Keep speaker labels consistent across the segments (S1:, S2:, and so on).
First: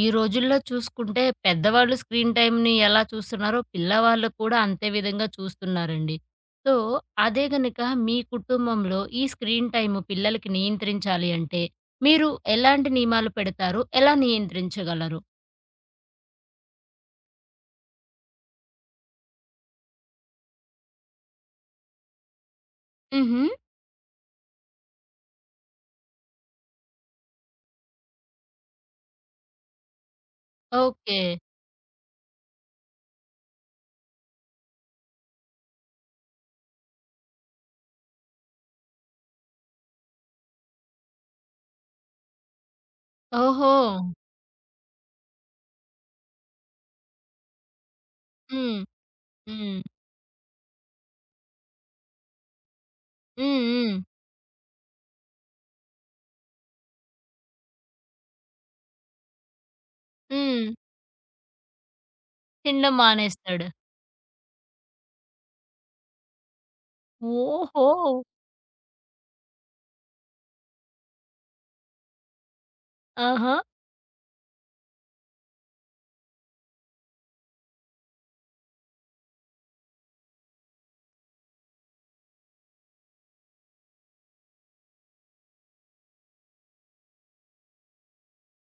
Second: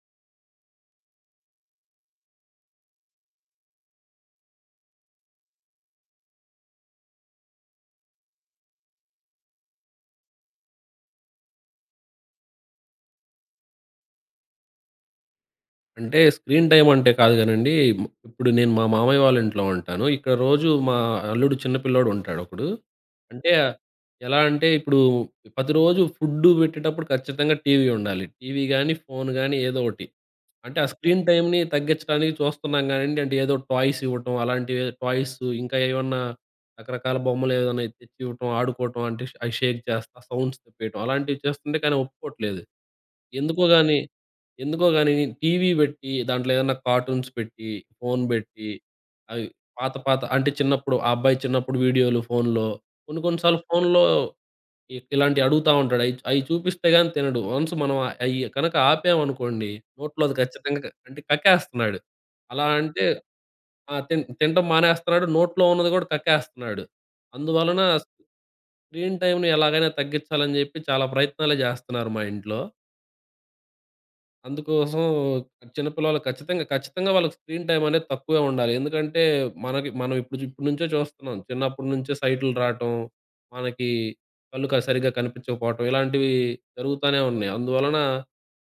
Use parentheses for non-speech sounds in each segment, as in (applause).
S1: ఈ రోజుల్లో చూసుకుంటే పెద్దవాళ్ళు స్క్రీన్ టైమ్‌ని ఎలా చూస్తున్నారో, పిల్లవాళ్ళు కూడా అంతే విధంగా చూస్తున్నారండి. సో, అదే గనక మీ కుటుంబంలో ఈ స్క్రీన్ టైమ్ పిల్లలకి నియంత్రించాలి అంటే, మీరు ఎలాంటి నియమాలు పెడతారు? ఎలా నియంత్రించగలరు?
S2: అంటే స్క్రీన్ టైమ్ అంటే కాదు గానండి. ఇప్పుడు నేను మా మామయ్య వాళ్ళ ఇంట్లో ఉంటాను. ఇక్కడ రోజు మా అల్లుడు చిన్న పిల్లోడు ఉంటాడు ఒకడు.
S1: హుహు.
S2: అంటే ఎలా అంటే ఇప్పుడు ప్రతిరోజు ఫుడ్డు పెట్టేటప్పుడు ఖచ్చితంగా టీవీ ఉండాలి. టీవీ గాని, ఫోను గాని ఏదో ఒకటి. అంటే ఆ
S1: ఓకే.
S2: స్క్రీన్ టైమ్‌ని తగ్గించడానికి చూస్తున్నాం గానండి. అంటే ఏదో టాయ్స్ ఇవ్వటం అలాంటివి టాయ్స్ ఇంకా ఏమన్నా రకరకాల బొమ్మలు ఏదైనా తెచ్చి ఇవ్వటం, ఆడుకోవటం అంటే అవి షేక్ చేస్తా సౌండ్స్ తెప్పియటం అలాంటివి చేస్తుంటే కానీ ఒప్పుకోవట్లేదు. ఎందుకో
S1: ఓహో!
S2: గాని, ఎందుకో గాని టీవీ పెట్టి, దాంట్లో ఏదన్నా కార్టూన్స్ పెట్టి, ఫోను పెట్టి,
S1: హ్మ్.
S2: అవి
S1: హ్మ్.
S2: పాత పాత అంటే చిన్నప్పుడు ఆ అబ్బాయి చిన్నప్పుడు వీడియోలు ఫోనులో, కొన్ని కొన్ని సార్లు
S1: హ్మ్. హ్మ్.
S2: ఫోనులో ఇలాంటివి అడుగుతా ఉంటాడు. అయి అయి చూపిస్తే గాని తినడు. వన్స్ మనం అయి కనుక ఆపామనుకోండి, నోట్లో అది
S1: హ్మ్.
S2: ఖచ్చితంగా క అంటే కక్కేస్తున్నాడు. అలా
S1: తినడం
S2: అంటే
S1: మానేస్తాడు.
S2: ఆ! తినటం మానేస్తున్నాడు. నోట్లో ఉన్నది కూడా కక్కేస్తున్నాడు. అందువలన
S1: ఓహో!
S2: స్క్రీన్ టైమ్‌ని ఎలాగైనా తగ్గించాలని చెప్పి చాలా ప్రయత్నాలే చేస్తున్నారు మా ఇంట్లో.
S1: ఆహా!
S2: అందుకోసం చిన్న పిల్లలు ఖచ్చితంగా, ఖచ్చితంగా వాళ్ళకి స్క్రీన్ టైమ్ అనేది తక్కువే ఉండాలి. ఎందుకంటే మనకి మనం ఇప్పుడు ఇప్పటి నుంచే చూస్తున్నాం. చిన్నప్పటి నుంచే సైటులు రాటం, మనకి కళ్ళు సరిగ్గా కనిపించకపోవటం ఇలాంటివి జరుగుతానే ఉన్నాయి. అందువలన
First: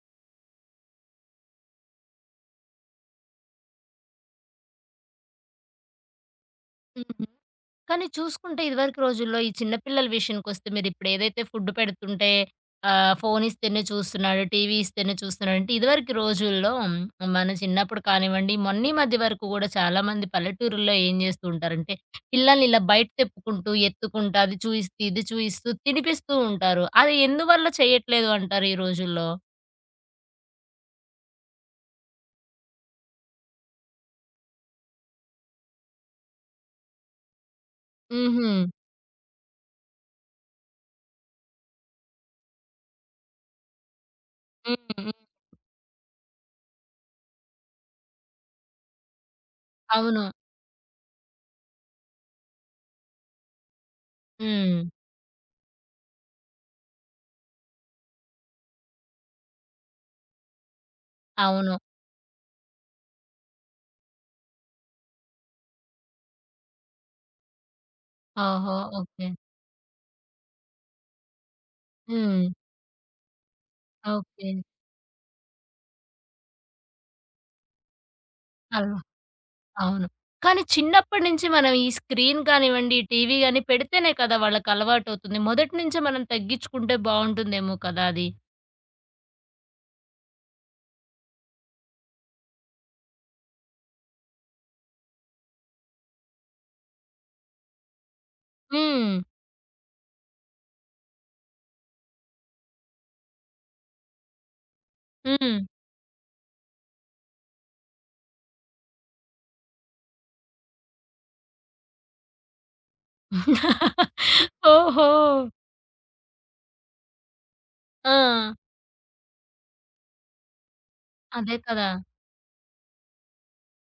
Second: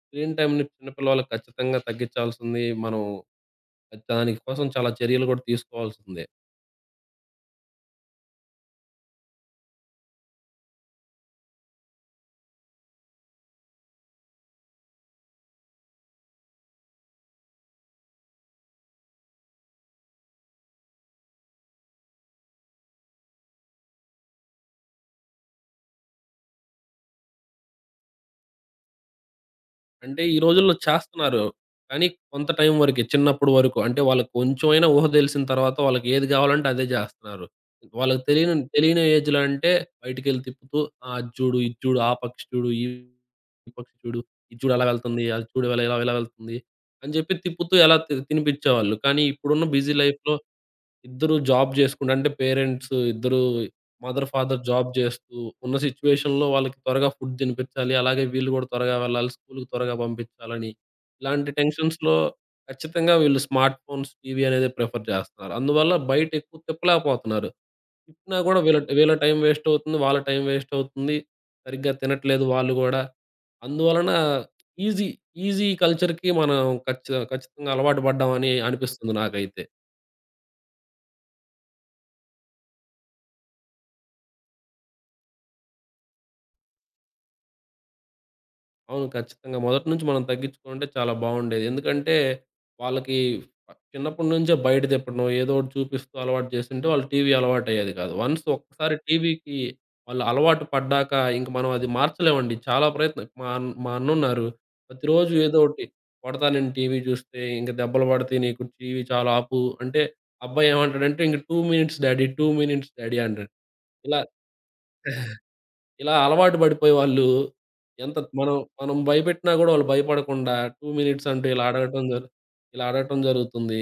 S2: స్క్రీన్ టైమ్‌ని చిన్న పిల్లవాళ్ళకి ఖచ్చితంగా తగ్గించాల్సింది. మనం దాని కోసం చాలా చర్యలు కూడా తీసుకోవాల్సిందే.
S1: హ్మ్. కానీ చూసుకుంటే ఇదివరకు రోజుల్లో ఈ చిన్న పిల్లల విషయానికొస్తే మీరిప్పుడు ఏదైతే ఫుడ్ పెడుతుంటే ఫోన్ ఇస్తేనే చూస్తున్నాడు, టీవీ ఇస్తేనే చూస్తున్నాడు అంటే ఇదివరకు రోజుల్లో మన చిన్నప్పుడు కానివ్వండి, మొన్న ఈ మధ్య వరకు కూడా చాలామంది పల్లెటూరుల్లో ఏం చేస్తూ ఉంటారంటే పిల్లల్ని ఇలా బయట తెప్పుకుంటూ, ఎత్తుకుంటూ అది చూయిస్తూ, ఇది చూయిస్తూ తినిపిస్తూ ఉంటారు. అది ఎందువల్ల చేయట్లేదు అంటారు ఈ రోజుల్లో?
S2: అంటే ఈ రోజుల్లో చేస్తున్నారు. కానీ కొంత టైం వరకే. చిన్నప్పుడు వరకు. అంటే వాళ్ళకి కొంచెమైనా ఊహ తెలిసిన తర్వాత వాళ్ళకి ఏది గావాలంటే అదే జేస్తున్నారు. వాళ్ళకి
S1: హుహు.
S2: తెలియని తెలియని ఏజ్‌లో అంటే బయటికెళ్ళి తిప్పుతూ ఆహ్, అది చూడు, ఇది చూడు, ఆ పక్షి చూడు, ఈ పక్షి చూడు, ఇది చూడు
S1: హ్మ్.
S2: అలా
S1: హ్మ్.
S2: వెళ్తుంది, అది చూడు ఇలా ఇలా ఇలా వెళ్తుంది అని జెప్పి తిప్పుతూ ఎలా తినిపిచ్చేవాళ్ళు. కానీ ఇప్పుడున్న బిజీ
S1: అవును.
S2: లైఫ్‌లో ఇద్దరు జాబ్ చేసుకుంటూ అంటే పేరెంట్స్ ఇద్దరు మదర్, ఫాదర్
S1: హ్మ్.
S2: జాబ్ చేస్తూ ఉన్న సిట్యుయేషన్‌లో వాళ్ళకి త్వరగా ఫుడ్ తినిపించాలి. అలాగే వీళ్ళు కూడా త్వరగా వెళ్ళాలి. స్కూలుకి త్వరగా పంపించాలని. ఇలాంటి
S1: అవును.
S2: టెన్షన్స్‌లో ఖచ్చితంగా వీళ్ళు స్మార్ట్ ఫోన్స్, టీవీ అనేది ప్రిఫర్ చేస్తున్నారు. అందువల్ల బయట ఎక్కువ తిప్పలేకపోతున్నారు. తిప్పినా కూడా
S1: ఓహో!
S2: వీళ్ళ వీళ్ళ
S1: ఓకే.
S2: టైం వేస్ట్ అవుతుంది. వాళ్ళ టైం వేస్ట్ అవుతుంది. సరిగ్గా
S1: హ్మ్.
S2: తినట్లేదు వాళ్ళు గూడా. అందువలన
S1: ఓకే.
S2: ఈజీ ఈజీ కల్చర్‌కి మనం ఖచ్చితంగా అలవాటు పడ్డామని
S1: అల్
S2: అనిపిస్తుంది నాకైతే.
S1: అవును. కానీ చిన్నప్పటి నుంచి మనం ఈ స్క్రీన్ కానివ్వండి, టీవీ గాని పెడితేనే కదా వాళ్ళకలవాటవుతుంది. మొదటి నుంచే మనం తగ్గించుకుంటే బావుంటుందేమో కదా అది.
S2: అవును. ఖచ్చితంగా. మొదటి నుంచి మనం తగ్గించుకుంటే చాలా బావుండేది. ఎందుకంటే వాళ్ళకి చిన్నప్పటి నుంచే బయటది ఎప్పుడనో ఏదో ఒకటి చూపిస్తూ అలవాటు చేసుంటే వాళ్ళు టీవీ అలవాటయ్యేది కాదు. వన్స్ ఒక్కసారి
S1: హ్మ్.
S2: టీవీకి వాళ్ళు అలవాటు పడ్డాక ఇంక మనం అది మార్చలేమండి. చాలా ప్రయత్నం మా అన్నున్నారు. ప్రతిరోజు
S1: హ్మ్.
S2: ఏదో ఒకటి "కొడతా నేను టీవీ చూస్తే, ఇంక దెబ్బలు పడతాయి నీకు టీవీ చాలా ఆపు" అంటే అబ్బాయి ఏమంటాడంటే ఇంక "2 మినిట్స్ డాడీ, 2 మినిట్స్ డాడీ" అంటాడు. ఇలా
S1: (laughs) ఓహో!
S2: ఇలా అలవాటు పడిపోయి వాళ్ళు ఎంత
S1: ఆ!
S2: మనం మనం భయపెట్టినా గూడా వాళ్ళు భయపడకుండా 2 మినిట్స్ అంటూ
S1: అదే
S2: ఇలా
S1: కదా!
S2: అడగటం జరు ఇలా అడగటం జరుగుతుంది.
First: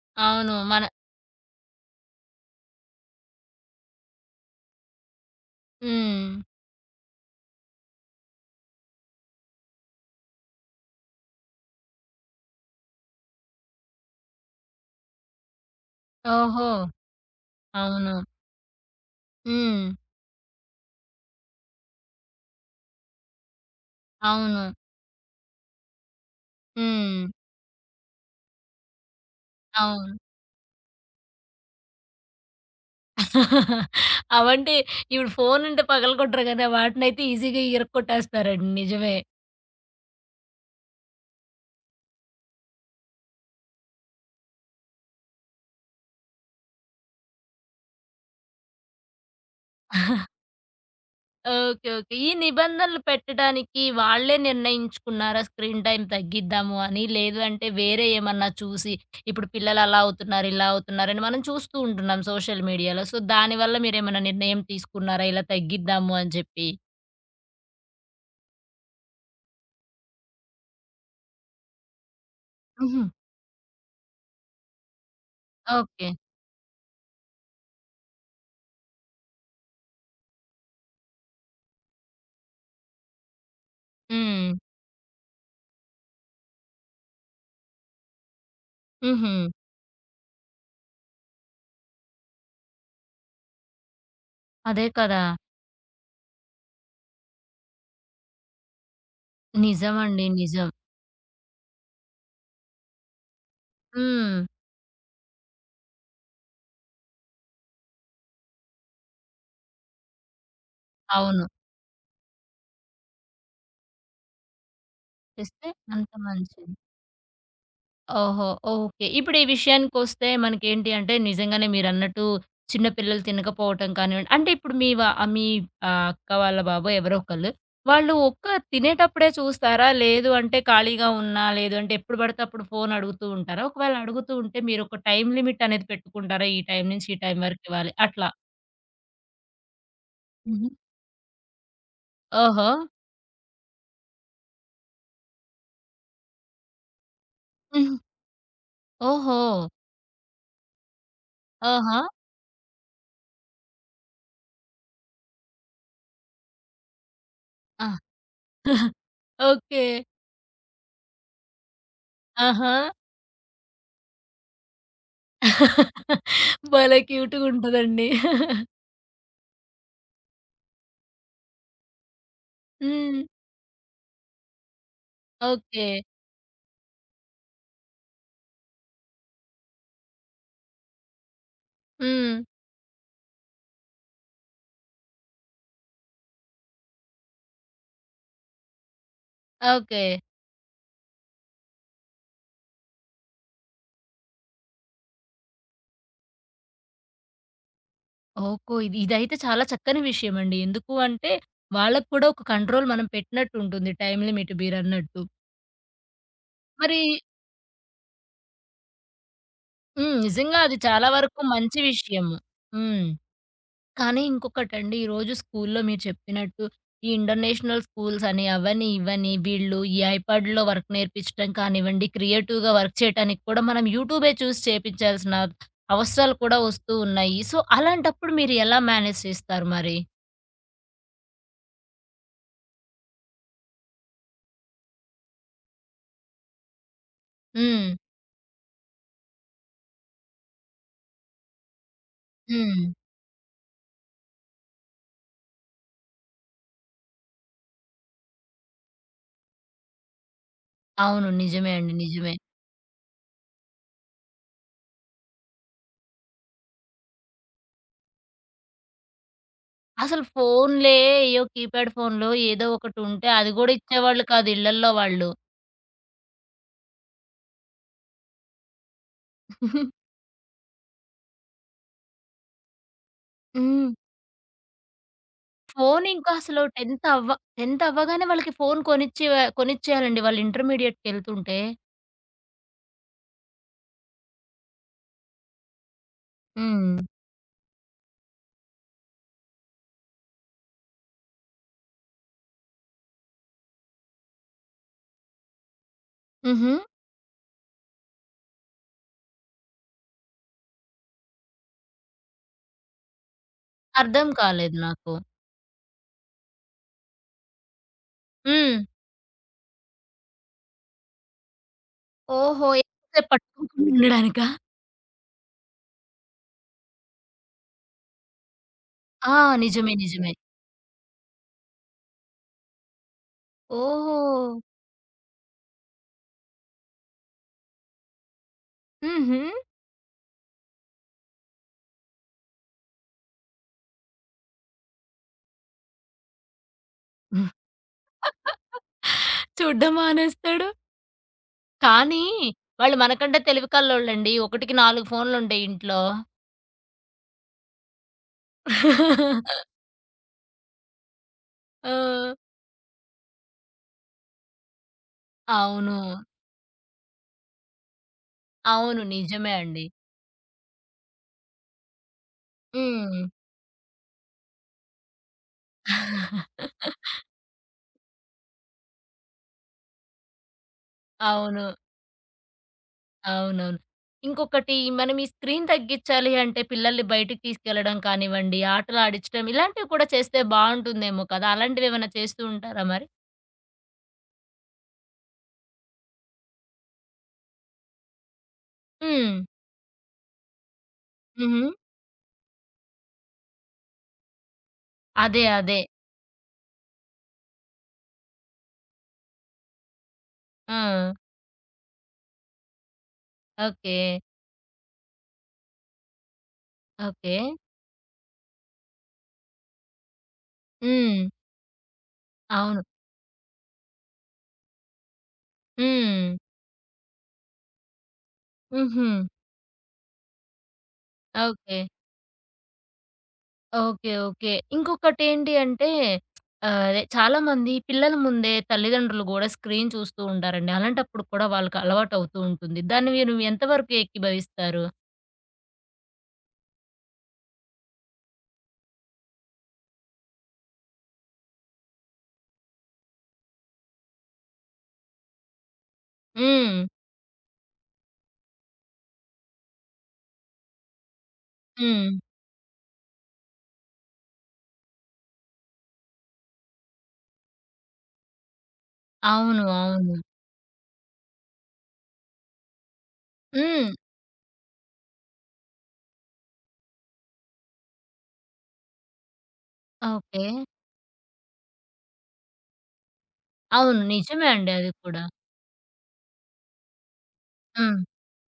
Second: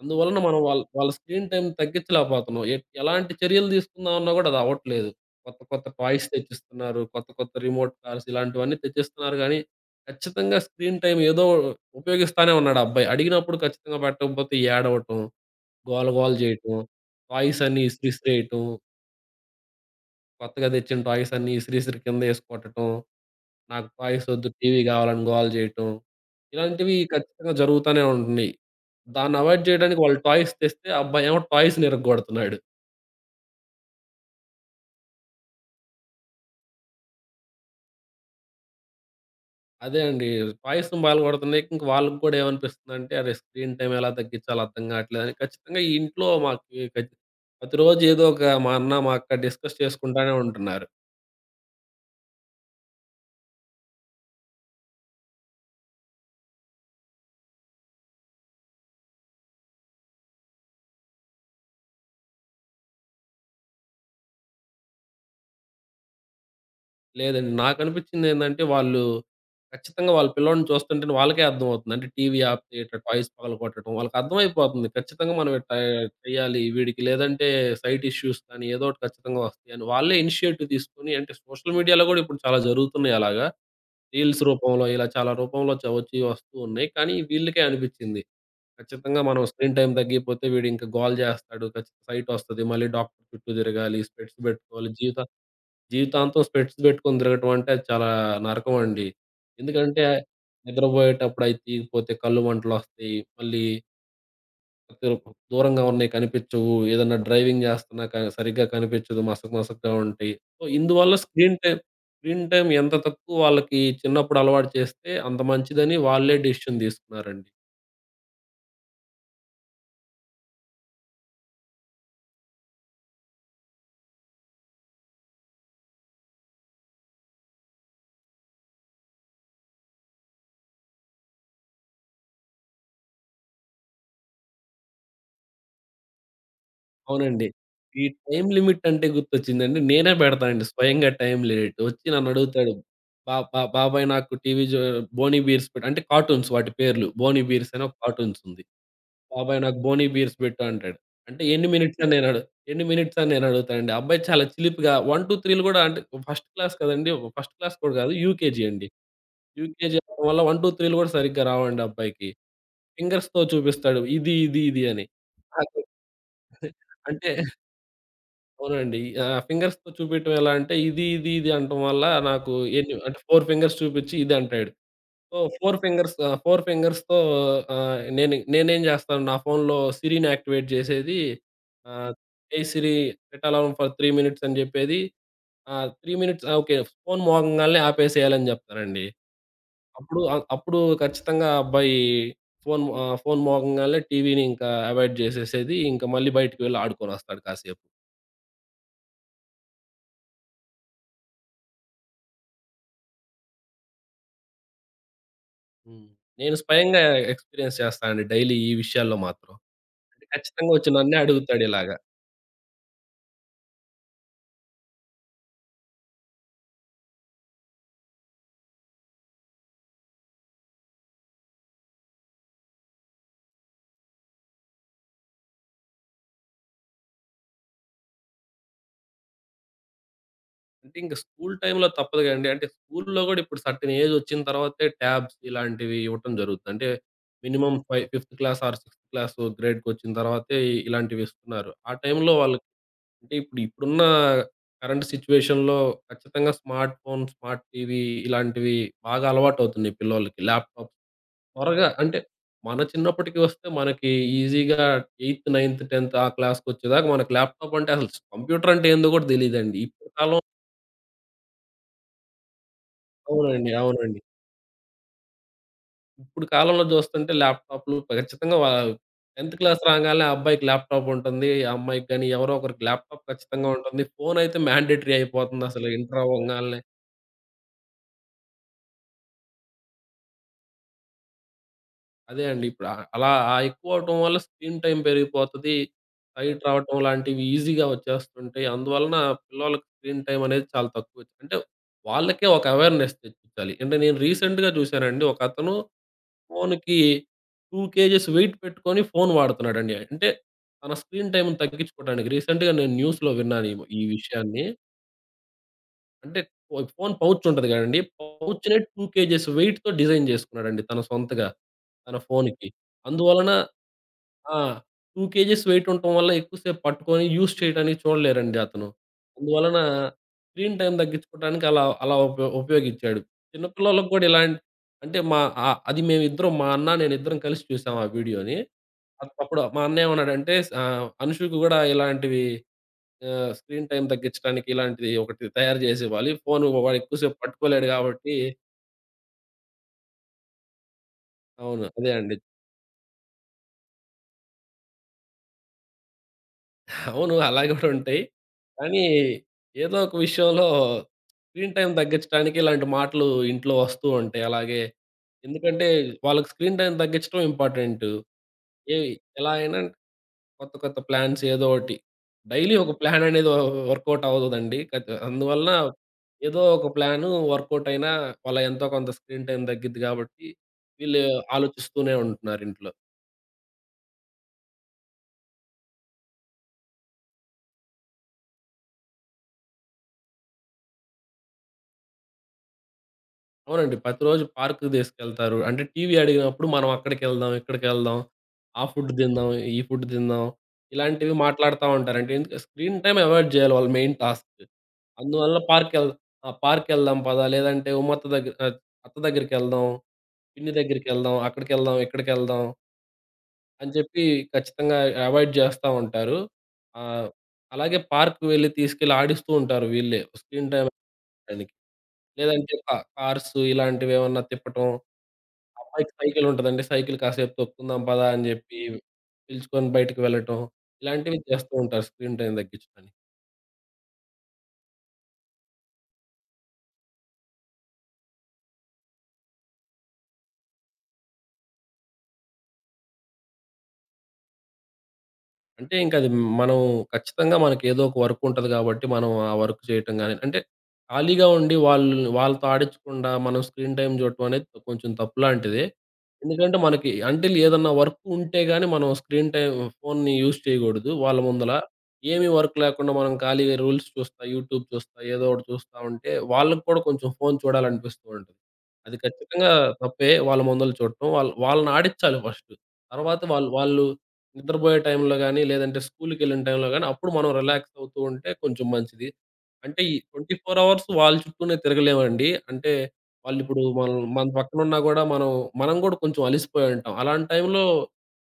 S2: అందువలన
S1: అవును.
S2: మనం వాళ్ళ
S1: మన
S2: వాళ్ళ స్క్రీన్ టైమ్ తగ్గించలేకపోతున్నాం. ఎలాంటి చర్యలు తీసుకుందామన్నా గూడా అది అవ్వట్లేదు. కొత్త కొత్త టాయ్స్
S1: హ్మ్.
S2: తెచ్చిస్తున్నారు. కొత్త కొత్త రిమోట్ కార్స్ ఇలాంటివన్నీ తెచ్చిస్తున్నారు గానీ, ఖచ్చితంగా స్క్రీన్ టైమ్ ఏదో ఉపయోగిస్తానే ఉన్నాడు ఆ అబ్బాయి. అడిగినప్పుడు ఖచ్చితంగా పెట్టకపోతే ఏడవటం, గోల గోల
S1: ఓహో!
S2: చేయటం, టాయ్స్ అన్నీ
S1: అవును.
S2: ఇసిరిసిరేయటం,
S1: హ్మ్.
S2: కొత్తగా తెచ్చిన టాయ్స్ అన్నీ ఇసిరిసిరి కిందేసి కొట్టటం. నాకు వాయిసొద్దు,
S1: అవును.
S2: టీవీ గావాలని గోల జేయటం. ఇలాంటివి
S1: హ్మ్.
S2: ఖచ్చితంగా జరుగుతానే ఉంటున్నయి. దాన్ని అవాయిడ్ జేయడానికి
S1: అవును.
S2: వాళ్ళు టాయ్స్ తెస్తే, ఆ అబ్బాయేమో టాయ్స్‌ని ఇరగ్గొడుతున్నాడు.
S1: (laughs) అవంటే ఇప్పుడు ఫోనుంటే పగలగొట్టరు కదా! వాటినైతే ఈజీగా ఇరక్కొట్టేస్తారండి. నిజమే.
S2: అదే అండి. టాయ్స్‌ని పగలగొడుతున్నాయి. ఇంక వాళ్ళకి గూడా ఏమనిపిస్తుందంటే, అరే! స్క్రీన్ టైమ్ ఎలా తగ్గించాలో అర్థం గాట్లేదని ఖచ్చితంగా ఈ ఇంట్లో మాకి ఖచ్ ప్రతిరోజు ఏదో ఒక మా అన్న, మా అక్క డిస్కస్ చేసుకుంటానే ఉంటున్నారు.
S1: ఓకే. ఓకే. ఈ నిబంధనలు పెట్టడానికి వాళ్ళే నిర్ణయించుకున్నారా? స్క్రీన్ టైమ్ తగ్గిద్దాము అని. లేదు అంటే వేరే ఏమన్నా చూసి ఇప్పుడు పిల్లలు అలా అవుతున్నారు, ఇలా అవుతున్నారని మనం చూస్తూ ఉంటున్నాం సోషల్ మీడియాలో. సో, దానివల్ల మీరేమన్నా నిర్ణయం తీసుకున్నారా? ఇలా తగ్గిద్దాము అని చెప్పి.
S2: లేదండి. నాకనిపించిందేందంటే, వాళ్ళు ఖచ్చితంగా వాళ్ళ పిల్లోడిని చూస్తుంటేనే వాళ్ళకే అర్థమవుతుంది. అంటే టీవీ ఆపితే ఇట్లా
S1: హుహు.
S2: టాయ్స్ పగలగొట్టడం వాళ్ళకర్థమైపోతుంది. ఖచ్చితంగా మనం ఇట్టా
S1: ఓకే.
S2: చేయాలి వీడికి లేదంటే సైట్ ఇష్యూస్ కానీ ఏదో ఒకటి ఖచ్చితంగా వస్తాయని. వాళ్ళే ఇనిషియేటివ్ తీసుకొని అంటే సోషల్ మీడియాలో గూడా ఇప్పుడు చాలా జరుగుతున్నాయి అలాగా. రీల్స్
S1: హ్మ్.
S2: రూపంలో ఇలా చాలా రూపంలో వచ్చి వస్తూ ఉన్నాయి. కానీ వీళ్ళకే అనిపించింది. ఖచ్చితంగా
S1: హుహు.
S2: మనం స్క్రీన్ టైమ్ తగ్గిపోతే వీడింక గోల జేస్తాడు. ఖచ్చితంగా సైట్ వస్తది. మళ్ళీ డాక్టర్ చుట్టూ తిరగాలి, స్పెట్స్
S1: అదే
S2: పెట్టుకోవాలి
S1: కదా!
S2: జీవితాంతం స్పెట్స్ పెట్టుకొని తిరగటం అంటే అది చాలా నరకమండి. ఎందుకంటే
S1: నిజమండి. నిజం.
S2: నిద్రబోయేటప్పుడు అయి తీయకపోతే కళ్ళు మంటలొస్తాయి. మళ్ళీ
S1: హ్మ్.
S2: దూరంగా ఉన్నయి కనిపిచ్చవు. ఏదన్నా డ్రైవింగ్ చేస్తున్నా సరిగ్గా కనిపిచ్చదు. మసక మసకగా ఉంటాయి. సో, ఇందువల్ల
S1: అవును.
S2: స్క్రీన్ టైమ్ ఎంత తక్కువ వాళ్ళకి చిన్నప్పుడు అలవాటు చేస్తే అంత
S1: తెస్తే
S2: మంచిదని
S1: అంత
S2: వాళ్ళే
S1: మంచిది.
S2: డెసిషన్ తీసుకున్నారండి.
S1: ఓహో! ఓకే. ఇప్పుడు ఈ విషయానికొస్తే మనకేంటి అంటే నిజంగానే మీరన్నట్టు చిన్న పిల్లలు తినకపోవటం కానివ్వండి, అంటే ఇప్పుడు మీ అక్క వాళ్ళ బాబో ఎవరో ఒకళ్ళు, వాళ్ళు తినేటప్పుడే చూస్తారా? లేదు అంటే ఖాళీగా ఉన్నా, లేదు అంటే ఎప్పుడు పడితే అప్పుడు ఫోను అడుగుతూ ఉంటారా? ఒకవేళ అడుగుతూ ఉంటే మీరొక టైమ్ లిమిట్ అనేది పెట్టుకుంటారా? ఈ టైం నుంచి ఈ టైం
S2: అవునండి.
S1: వరకు ఇవ్వాలి
S2: ఈ
S1: అట్లా.
S2: టైమ్ లిమిట్ అంటే గుర్తొచ్చిందండి. నేనే పెడతానండి
S1: హుహు.
S2: స్వయంగా టైమ్ లిమిట్. వచ్చి
S1: ఓహో!
S2: నన్నడుగుతాడు. బా బా బాబాయ్ నాకు టీవీ జో 'బోని బీర్స్' పెట్టు అంటే కార్టూన్స్ వాటి పేర్లు. 'బోని బీర్స్' అని
S1: హ్మ్.
S2: ఒక కార్టూన్స్ ఉంది.
S1: ఓహో!
S2: బాబాయ్ నాకు 'బోని బీర్స్' పెట్టు అంటాడు. అంటే
S1: ఆహా!
S2: ఎన్ని మినిట్స్ అని నేను అడుగుతానండి. అబ్బాయి చాలా చిలిపిగా 1, 2, 3లు కూడా అంటే ఫస్ట్ క్లాస్ కదండీ. ఫస్ట్ క్లాస్
S1: ఆ!
S2: కూడా కాదు యూకేజీ అండి.
S1: (laughs) ఓకే.
S2: యూకేజీ అవ్వడం వల్ల 1, 2, 3లు కూడా సరిగ్గా రావండి అబ్బాయికి.
S1: ఆహా!
S2: ఫింగర్స్‌తో చూపిస్తాడు. ఇది, ఇది, ఇది అని. నాకు
S1: (laughs) భలే
S2: అంటే
S1: క్యూట్‌గుంటదండి. (laughs)
S2: అవునండి. ఆహ్, ఫింగర్స్‌తో చూపియటం ఎలా అంటే, ఇది, ఇది, ఇది అనటం వల్ల నాకు ఎన్ని అంటే
S1: హ్మ్.
S2: 4 ఫింగర్స్ చూపిచ్చి ఇదంటాడు. So, 4
S1: okay.
S2: ఫింగర్స్ ఆహ్, 4 ఫింగర్స్‌తో ఆహ్, నేనేం జేస్తాను నా ఫోన్‌లో సిరిని యాక్టివేట్ జేసేది ఆహ్,
S1: హ్మ్.
S2: "Hey Siri set alarm for 3 minutes" అని జెప్పేది. ఆహ్, 3 మినిట్స్ ఆహ్, ఓకే. ఫోన్ మోగంగాల్నే ఆపేసేయాలని జెప్తానండి.
S1: ఓకే.
S2: అప్పుడు ఖచ్చితంగా ఆ అబ్బాయి ఫోన్ మోగంగాల్నే టీవీని ఇంకా అవాయిడ్ జేసేసేది. ఇంకా మళ్ళీ బయటికి వెళ్లి ఆడుకొనొస్తాడు కాసేపు.
S1: ఓహో! ఇది ఇదైతే చాలా చక్కని విషయమండి. ఎందుకు అంటే, వాళ్ళకి కూడా ఒక కంట్రోల్ మనం పెట్టినట్టుంటుంది టైమ్ లిమిట్ మీరన్నట్టు.
S2: హ్మ్. నేను
S1: మరి
S2: స్వయంగా ఎక్స్‌పీరియన్స్ చేస్తానండి డైలీ ఈ విషయాల్లో మాత్రం.
S1: హ్మ్.
S2: అంటే
S1: నిజంగా
S2: ఖచ్చితంగా
S1: అది
S2: వచ్చి
S1: చాలా
S2: నన్నే
S1: వరకు మంచి
S2: అడుగుతాడిలాగా.
S1: విషయము. హ్మ్. కానీ ఇంకొకటండి, ఈరోజు స్కూల్లో మీరు చెప్పినట్టు ఈ ఇంటర్నేషనల్ స్కూల్స్ అని, అవని, ఇవని వీళ్ళు ఈ ఐపాడ్‌లో వర్క్ నేర్పించడం కానివ్వండి, క్రియేటివ్‌గా వర్క్ చేయటానికి కూడా మనం యూట్యూబే చూసి చేపించాల్సిన అవసరాలు కూడా వస్తూ ఉన్నాయి. సో, అలాంటప్పుడు మీరు ఎలా మేనేజ్ చేస్తారు మరి?
S2: అంటే ఇంక స్కూల్ టైమ్‌లో తప్పదు కదండీ. అంటే స్కూల్‌లో గూడా ఇప్పుడు సర్టెన్ ఏజ్ వచ్చిన తర్వాతే ట్యాబ్స్ ఇలాంటివి ఇవ్వటం జరుగుతుంది. అంటే మినిమమ్
S1: హ్మ్.
S2: Fifth class or sixth class గ్రేడ్‌కొచ్చిన తర్వాతే ఇలాంటివి ఇస్తున్నారు. ఆ టైంలో వాళ్ళకి
S1: హ్మ్.
S2: అంటే ఇప్పుడున్న కరెంట్ సిట్యుయేషన్‌లో ఖచ్చితంగా స్మార్ట్ ఫోన్, స్మార్ట్ టీవీ ఇలాంటివి బాగా అలవాటవుతున్నాయి పిల్లోళ్ళకి. ల్యాప్‌టాప్
S1: అవును. నిజమే
S2: త్వరగా
S1: అండి.
S2: అంటే
S1: నిజమే.
S2: మన చిన్నప్పటికి వస్తే మనకి ఈజీగా 8, 9, 10 ఆ క్లాస్‌కొచ్చేదాకా మనకు ల్యాప్‌టాప్ అంటే అసలు కంప్యూటర్ అంటే ఏందో గూడా తెలీదండి. ఇప్పుడు
S1: అసలు
S2: కాలం
S1: ఫోన్‌లే కీప్యాడ్ ఫోన్‌లో ఏదో ఒకటుంటే అది
S2: అవునండి.
S1: గూడా
S2: అవునండి.
S1: ఇచ్చేవాళ్ళు కాదు ఇళ్ళల్లో వాళ్ళు.
S2: ఇప్పుడు కాలంలో చూస్తుంటే ల్యాప్‌టాప్‌లు ఖచ్చితంగా 10థ్ క్లాస్
S1: (laughs)
S2: రాగానే ఆ అబ్బాయికి ల్యాప్‌టాప్ ఉంటుంది. ఆ అమ్మాయికి గాని ఎవరో ఒకరికి ల్యాప్‌టాప్ ఖచ్చితంగా
S1: హ్మ్.
S2: ఉంటుంది. ఫోనయితే మ్యాండేటరీ అయిపోతుంది అసలు
S1: ఫోన్
S2: ఇంటర్
S1: ఇంకా అసలు
S2: అవ్వంగాల్నే.
S1: 10థ్ అవ్వ 10థ్ అవ్వగానే వాళ్ళకి ఫోన్ కొనిచ్చే కొనిచ్చేయాలండి. వాళ్ళు ఇంటర్మీడియేట్‌కెళ్తుంటే.
S2: అదే అండి. అలా ఆ ఎక్కువవ్వటం వల్ల స్క్రీన్ టైమ్ పెరిగిపోతది. సైట్
S1: హ్మ్.
S2: రావటం లాంటివి ఈజీగా వచ్చేస్తుంటాయి. అందువలన పిల్లోళ్ళకి స్క్రీన్ టైమ్ అనేది చాలా తక్కువ. అంటే వాళ్ళకే ఒక అవేర్‌నెస్ తెప్పించాలి. అంటే నేను రీసెంట్‌గా చూసానండి. ఒకతను
S1: హుహు.
S2: ఫోనుకి 2 కేజీస్ వెయిట్ పెట్టుకొని ఫోను వాడుతున్నాడండి. అంటే తన స్క్రీన్ టైమ్‌ని తగ్గించుకోవడానికి రీసెంట్‌గా నేను న్యూస్‌లో విన్నాను ఈ ఈ
S1: అర్థం
S2: విషయాన్ని.
S1: కాలేదు నాకు.
S2: అంటే ఫోను పౌచ్ ఉంటది కదండీ! పౌచ్‌నే
S1: హ్మ్.
S2: 2 కేజీస్ వెయిట్‌తో డిజైన్ చేసుకున్నాడండి తన సొంతగా. తన
S1: ఓహో!
S2: ఫోనుకి.
S1: ఎక్కువసేపు
S2: అందువలన
S1: పట్టుకోకుండా ఉండడానికా?
S2: ఆ! 2 కేజీస్ వెయిట్ ఉండటం వల్ల ఎక్కువ సేపు పట్టుకొని యూజ్ చేయడానికి చూడలేరండి అతను.
S1: ఆ!
S2: అందువలన
S1: నిజమే. నిజమే.
S2: స్క్రీన్ టైమ్ తగ్గించుకోవడానికి అలా అలా ఉపయోగించాడు. చిన్న పిల్లలకి కూడా
S1: ఓహో!
S2: ఇలాంటి అంటే అది మేమిద్దరం మా అన్న నేనిద్దరం కలిసి చూసాం ఆ వీడియోని.
S1: హుహు.
S2: అప్పుడు మా అన్న ఏమన్నాడంటే "అనుషుకి కూడా ఇలాంటివి ఆహ్, స్క్రీన్ టైమ్ తగ్గించడానికి ఇలాంటిది ఒకటి తయారు చేసివ్వాలి. ఫోను వాడు ఎక్కువ సేపు పట్టుకోలేడు కాబట్టి"
S1: చూడ్డం మానేస్తాడు.
S2: అవును. అదే
S1: కానీ
S2: అండి.
S1: వాళ్ళు మనకంటే తెలివి కల్లోళ్ళండి. ఒకటికి 4 ఫోన్లుంటాయి ఇంట్లో.
S2: అవును. అలా గూడా ఉంటాయి. కానీ ఏదో ఒక విషయంలో స్క్రీన్
S1: ఆ!
S2: టైమ్ తగ్గించడానికి ఇలాంటి మాటలు ఇంట్లో వస్తూ ఉంటాయి. అలాగే ఎందుకంటే
S1: అవును.
S2: వాళ్ళకి స్క్రీన్ టైమ్ తగ్గించడం ఇంపార్టెంటు.
S1: అవును.
S2: ఏవి ఎలా
S1: నిజమే
S2: అయినా
S1: అండి.
S2: కొత్త కొత్త ప్లాన్స్ ఏదో ఒకటి. డైలీ ఒక
S1: హ్మ్.
S2: ప్లాన్ అనేది వర్కౌట్ అవ్వదండి. అందువలన ఏదో ఒక ప్లాను వర్కౌట్ అయినా వాళ్ళ ఎంతో కొంత స్క్రీన్ టైమ్ తగ్గిద్ది గాబట్టి వీళ్ళు
S1: అవును.
S2: ఆలోచిస్తూనే ఉంటున్నారు ఇంట్లో.
S1: అవునవును. ఇంకొకటి మనం ఈ స్క్రీన్ తగ్గిచ్చాలి అంటే పిల్లల్ని బయటికి తీసుకెళ్లడం కానివ్వండి, ఆటలు ఆడించడం ఇలాంటివి కూడా చేస్తే బావుంటుందేమో కదా! అలాంటివేమన్నా చేస్తూ ఉంటారా మరి?
S2: అవునండి. ప్రతిరోజు పార్క్‌కి తీసుకెళ్తారు. అంటే టీవీ అడిగినప్పుడు మనం అక్కడికెళ్దాం, ఇక్కడికెళ్దాం, ఆ ఫుడ్
S1: హ్మ్.
S2: తిందాం, ఈ ఫుడ్ తిందాం ఇలాంటివి
S1: హుహు.
S2: మాట్లాడుతా ఉంటారు. అంటే ఎందుకు స్క్రీన్ టైమ్ అవాయిడ్ చేయాలి వాళ్ళ మెయిన్ టాస్క్.
S1: అదే.
S2: అందువల్ల
S1: అదే.
S2: ఆ! పార్క్‌కెళ్దాం పదా! లేదంటే అత్త దగ్గరికెళ్దాం, పిన్ని
S1: ఆ!
S2: దగ్గరికెళ్దాం, అక్కడికెళ్దాం, ఇక్కడికెళ్దాం అని
S1: ఓకే.
S2: చెప్పి ఖచ్చితంగా అవాయిడ్ చేస్తా ఉంటారు. ఆహ్,
S1: ఓకే.
S2: అలాగే పార్క్‌కి వెళ్లి తీసుకెళ్లి ఆడిస్తూ ఉంటారు వీళ్ళే స్క్రీన్ టైమ్
S1: హ్మ్.
S2: (unintelligible) దానికి. లేదంటే
S1: అవును.
S2: కార్స్ ఇలాంటివేమన్నా తిప్పటం అబ్బాయికి
S1: హ్మ్.
S2: సైకిల్ ఉంటదండి. సైకిల్ కాసేపు తొక్కుందాం పదా అని జెప్పి,
S1: హుహు.
S2: పిలుచుకొని బయటికి వెళ్ళటం. ఇలాంటివి చేస్తూ
S1: ఓకే.
S2: ఉంటారు స్క్రీన్ టైమ్ తగ్గించడానికి.
S1: ఓకే. ఓకే. ఇంకొకటేంటి అంటే అదే చాలామంది పిల్లల ముందే తల్లిదండ్రులు గూడా స్క్రీన్ చూస్తూ ఉంటారండి. అలాంటప్పుడు కూడా వాళ్ళకి అలవాటవుతూ ఉంటుంది. దాన్ని మీరు ఎంతవరకు ఏకీభవిస్తారు?
S2: అంటే ఇంకది మనం ఖచ్చితంగా మనకేదో ఒక వర్క్ ఉంటది గాబట్టి, మనం ఆ వర్క్ చేయటం గాని అంటే ఖాళీగా ఉండి వాళ్ళు వాళ్ళతో ఆడించకుండా మనం స్క్రీన్ టైమ్ జూడటం అనేది కొంచెం తప్పులాంటిదే.
S1: హ్మ్.
S2: ఎందుకంటే మనకి అంటిల్ ఏదన్నా వర్క్ ఉంటే గాని మనం స్క్రీన్ టైమ్ ఫోన్‌ని యూజ్ చేయగూడదు వాళ్ళ ముందల.
S1: హ్మ్.
S2: ఏమి వర్క్ లేకుండా మనం ఖాళీగా రూల్స్ చూస్తా, యూట్యూబ్ చూస్తా, ఏదో ఒకటి చూస్తా ఉంటే వాళ్ళకి కూడా కొంచెం ఫోన్ చూడాలనిపిస్తూ ఉంటది. అది
S1: అవును.
S2: ఖచ్చితంగా
S1: అవును.
S2: తప్పే వాళ్ళ ముందల చూడటం. వాళ్ళని ఆడిచ్చాలి ఫస్ట్. తర్వాత వాళ్ళు
S1: హ్మ్.
S2: వాళ్ళు నిద్రబోయే టైంలో గాని, లేదంటే స్కూలుకెళ్ళిన టైంలో గాని, అప్పుడు మనం రిలాక్స్ అవుతూ ఉంటే కొంచెం మంచిది. అంటే ఈ
S1: ఓకే.
S2: 24 అవర్స్ వాళ్ళ చుట్టూనే తిరగలేమండి. అంటే వాళ్ళిప్పుడు
S1: అవును.
S2: మనం
S1: నిజమే
S2: మన
S1: అండి అది
S2: పక్కనున్నా
S1: కూడా.
S2: గూడా మనం మనం గూడా కొంచెం అలిసిపోయి ఉంటాం. అలాంటి టైంలో
S1: హ్మ్.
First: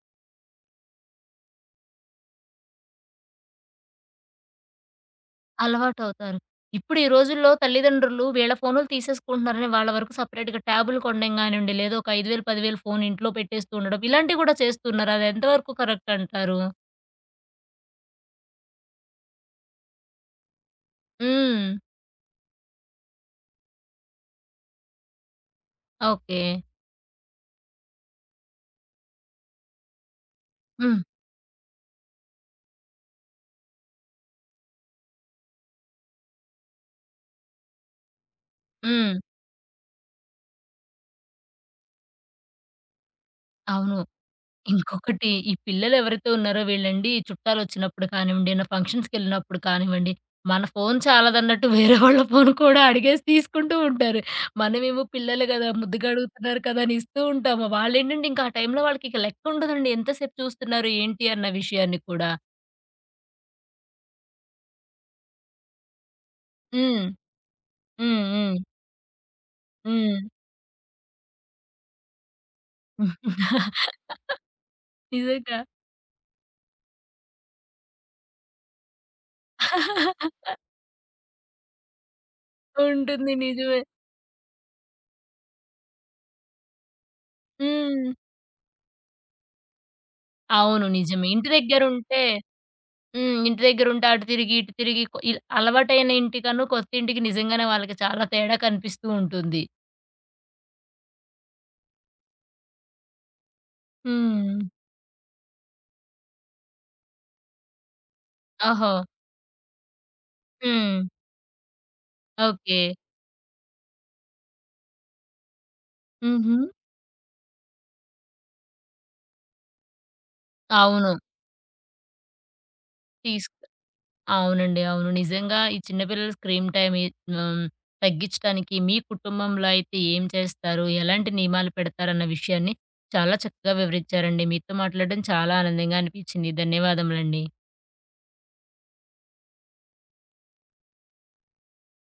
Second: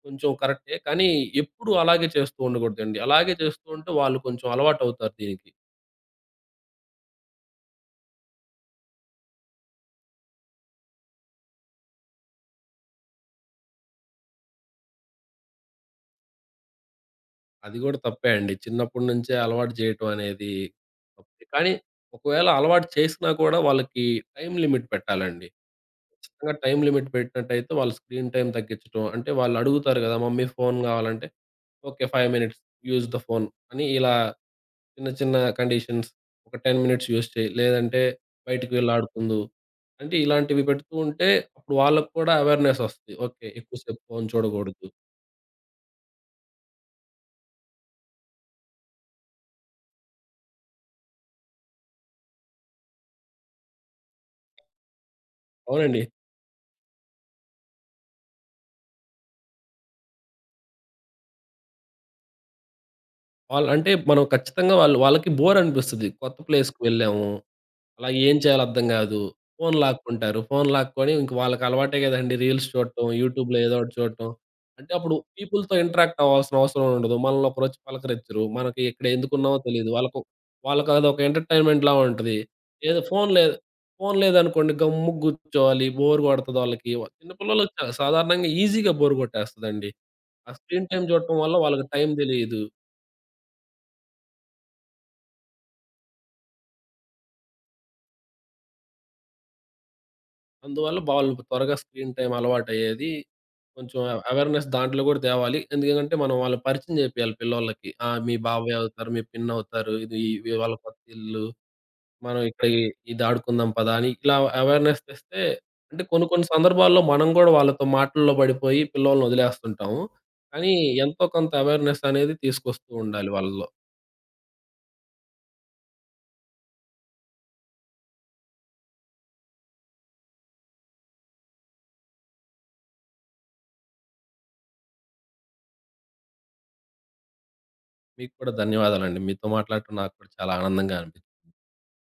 S2: కొంచెం కరెక్టే. కానీ ఎప్పుడు అలాగే చేస్తూ ఉండకూడదండి. అలాగే చేస్తూ ఉంటే వాళ్ళు కొంచెం అలవాటవుతారు దీనికి.
S1: అలవాటవుతారు. ఇప్పుడు ఈ రోజుల్లో తల్లిదండ్రులు వీళ్ళ ఫోనులు తీసేసుకుంటున్నారని వాళ్ళ వరకు సెపరేట్‌గా ట్యాబులు కొనడం గానివ్వండి, లేదా ఒక 5,000, 10,000 ఫోను ఇంట్లో పెట్టేస్తూ ఉండడం, ఇలాంటివి కూడా చేస్తున్నారు. అది ఎంతవరకు కరెక్ట్ అంటారు?
S2: అది గూడా తప్పే అండి. చిన్నప్పటి నుంచే అలవాటు చేయటం అనేది తప్పే.
S1: హ్మ్.
S2: కానీ ఒకవేళ అలవాటు చేసినా కూడా వాళ్ళకి టైమ్ లిమిట్ పెట్టాలండి.
S1: ఓకే.
S2: ఖచ్చితంగా టైమ్ లిమిట్ పెట్టినట్టయితే వాళ్ళ స్క్రీన్ టైమ్ తగ్గించటం. అంటే వాళ్ళు అడుగుతారు గదా! మమ్మీ ఫోను
S1: హ్మ్.
S2: గావాలంటే, okay. 5 minutes use the phone అని ఇలా చిన్న చిన్న కండీషన్స్ ఒక 10 మినిట్స్ యూజ్ చేయి. లేదంటే బయటికి వెళ్లి
S1: హ్మ్.
S2: ఆడుకుందు. అంటే ఇలాంటివి పెడుతూ ఉంటే అప్పుడు వాళ్ళకి కూడా అవేర్‌నెస్ ఒస్తది. ఓకే.
S1: అవును.
S2: ఎక్కువసేపు ఫోను చూడగూడదు.
S1: ఇంకొకటి ఈ పిల్లలెవరైతే ఉన్నారో వీళ్ళండి చుట్టాలొచ్చినప్పుడు కానివ్వండి, ఏమైనా ఫంక్షన్స్‌కెళ్ళినప్పుడు కానివ్వండి, మన ఫోను చాలదన్నట్టు వేరే వాళ్ళ ఫోను కూడా అడిగేసి తీసుకుంటూ ఉంటారు. మనమేమో పిల్లలు గదా!
S2: అవునండి.
S1: ముద్దుగా అడుగుతున్నారు కదా! అని ఇస్తూ ఉంటాము. వాళ్ళేంటంటే ఇంకా ఆ టైంలో వాళ్ళకి ఇక లెక్కుండదండి. ఎంతసేపు చూస్తున్నారు, ఏంటి అన్న విషయాన్ని కూడా.
S2: వాళ్ళు అంటే మనం ఖచ్చితంగా వాళ్ళు వాళ్ళకి బోర్ అనిపిస్తది. కొత్త ప్లేస్‌కి
S1: హ్మ్.
S2: వెళ్ళాము. అలా
S1: హ్మ్.
S2: ఏం
S1: హ్మ్.
S2: చేయాలో అర్థం గాదు. ఫోను
S1: హ్మ్.
S2: లాక్కుంటారు. ఫోను లాక్కొని ఇంక వాళ్ళకలవాటే గదండీ రీల్స్ చూడటం, యూట్యూబ్‌లో ఏదో ఒకటి
S1: (laughs)
S2: చూడటం. అంటే అప్పుడు
S1: నిజంగా.
S2: పీపుల్‌తో ఇంటరాక్ట్ అవ్వాల్సిన అవసరం ఉండదు. మనల్ని ఒకరోచ్చి పలకరించరు. మనకి ఇక్కడ ఎందుకున్నామో తెలీదు. వాళ్ళకదొక ఎంటర్‌టైన్‌మెంట్‌లా ఉంటది. ఏదో ఫోను
S1: ఉంటుంది.
S2: లేదు
S1: నిజమే.
S2: ఫోను లేదనుకోండి గమ్మున గూర్చోవాలి. బోర్ గొడతది వాళ్ళకి. చిన్న పిల్లలకి
S1: హ్మ్.
S2: సాధారణంగా ఈజీగా బోర్ గొట్టేస్తదండి. ఆ
S1: అవును.
S2: స్క్రీన్ టైమ్
S1: నిజమే.
S2: జూడటం
S1: ఇంటి
S2: వల్ల వాళ్ళకి టైం
S1: దగ్గరుంటే
S2: దెలీదు.
S1: హ్మ్. ఇంటి దగ్గరుంటే అటు తిరిగి, ఇటు తిరిగి కొ ఇల్ అలవాటైన ఇంటికను, కొత్తింటికి నిజంగానే వాళ్ళకి చాలా తేడా కనిపిస్తూ ఉంటుంది.
S2: అందువల్ల వాళ్ళు త్వరగా స్క్రీన్ టైమ్ అలవాటయ్యేది. కొంచెం
S1: హ్మ్.
S2: అవేర్‌నెస్ దాంట్లో గూడా తేవాలి. ఎందుకంటే, మనం వాళ్ళకి పరిచయం జేపియాలి పిల్లోళ్ళకి. ఆ! మీ బాబాయ్
S1: ఓహో!
S2: అవుతారు, మీ పిన్నవుతారు, ఇది ఇవి వాళ్ళ కొత్త
S1: హ్మ్.
S2: ఇల్లు. మనం ఇక్కడ ఇ
S1: ఓకే.
S2: ఇది ఆడుకుందాం పదా! అని ఇలా అవేర్‌నెస్ తెస్తే అంటే కొన్ని కొన్ని
S1: హుహు.
S2: సందర్భాల్లో మనం గూడా వాళ్ళతో మాటల్లో పడిపోయి పిల్లోలని వదిలేస్తుంటాము. కానీ
S1: అవును.
S2: ఎంతో కొంత అవేర్‌నెస్ అనేది తీసుకొస్తూ ఉండాలి
S1: తీసుకు
S2: వాళ్ళలో.
S1: అవునండి. అవును. నిజంగా ఈ చిన్న పిల్లల స్క్రీన్ టైమ్ ఇ హ్మ్. తగ్గిచ్చటానికి మీ కుటుంబంలో అయితే ఏం చేస్తారు? ఎలాంటి నియమాలు పెడతారన్న విషయాన్ని చాలా చక్కగా వివరిచ్చారండి. మీతో మాట్లాడడం చాలా ఆనందంగా అనిపిచ్చింది. ధన్యవాదములండి.
S2: మీకు కూడా ధన్యవాదాలండి. మీతో మాట్లాడటం నాకు కూడా చాలా ఆనందంగా అనిపించింది.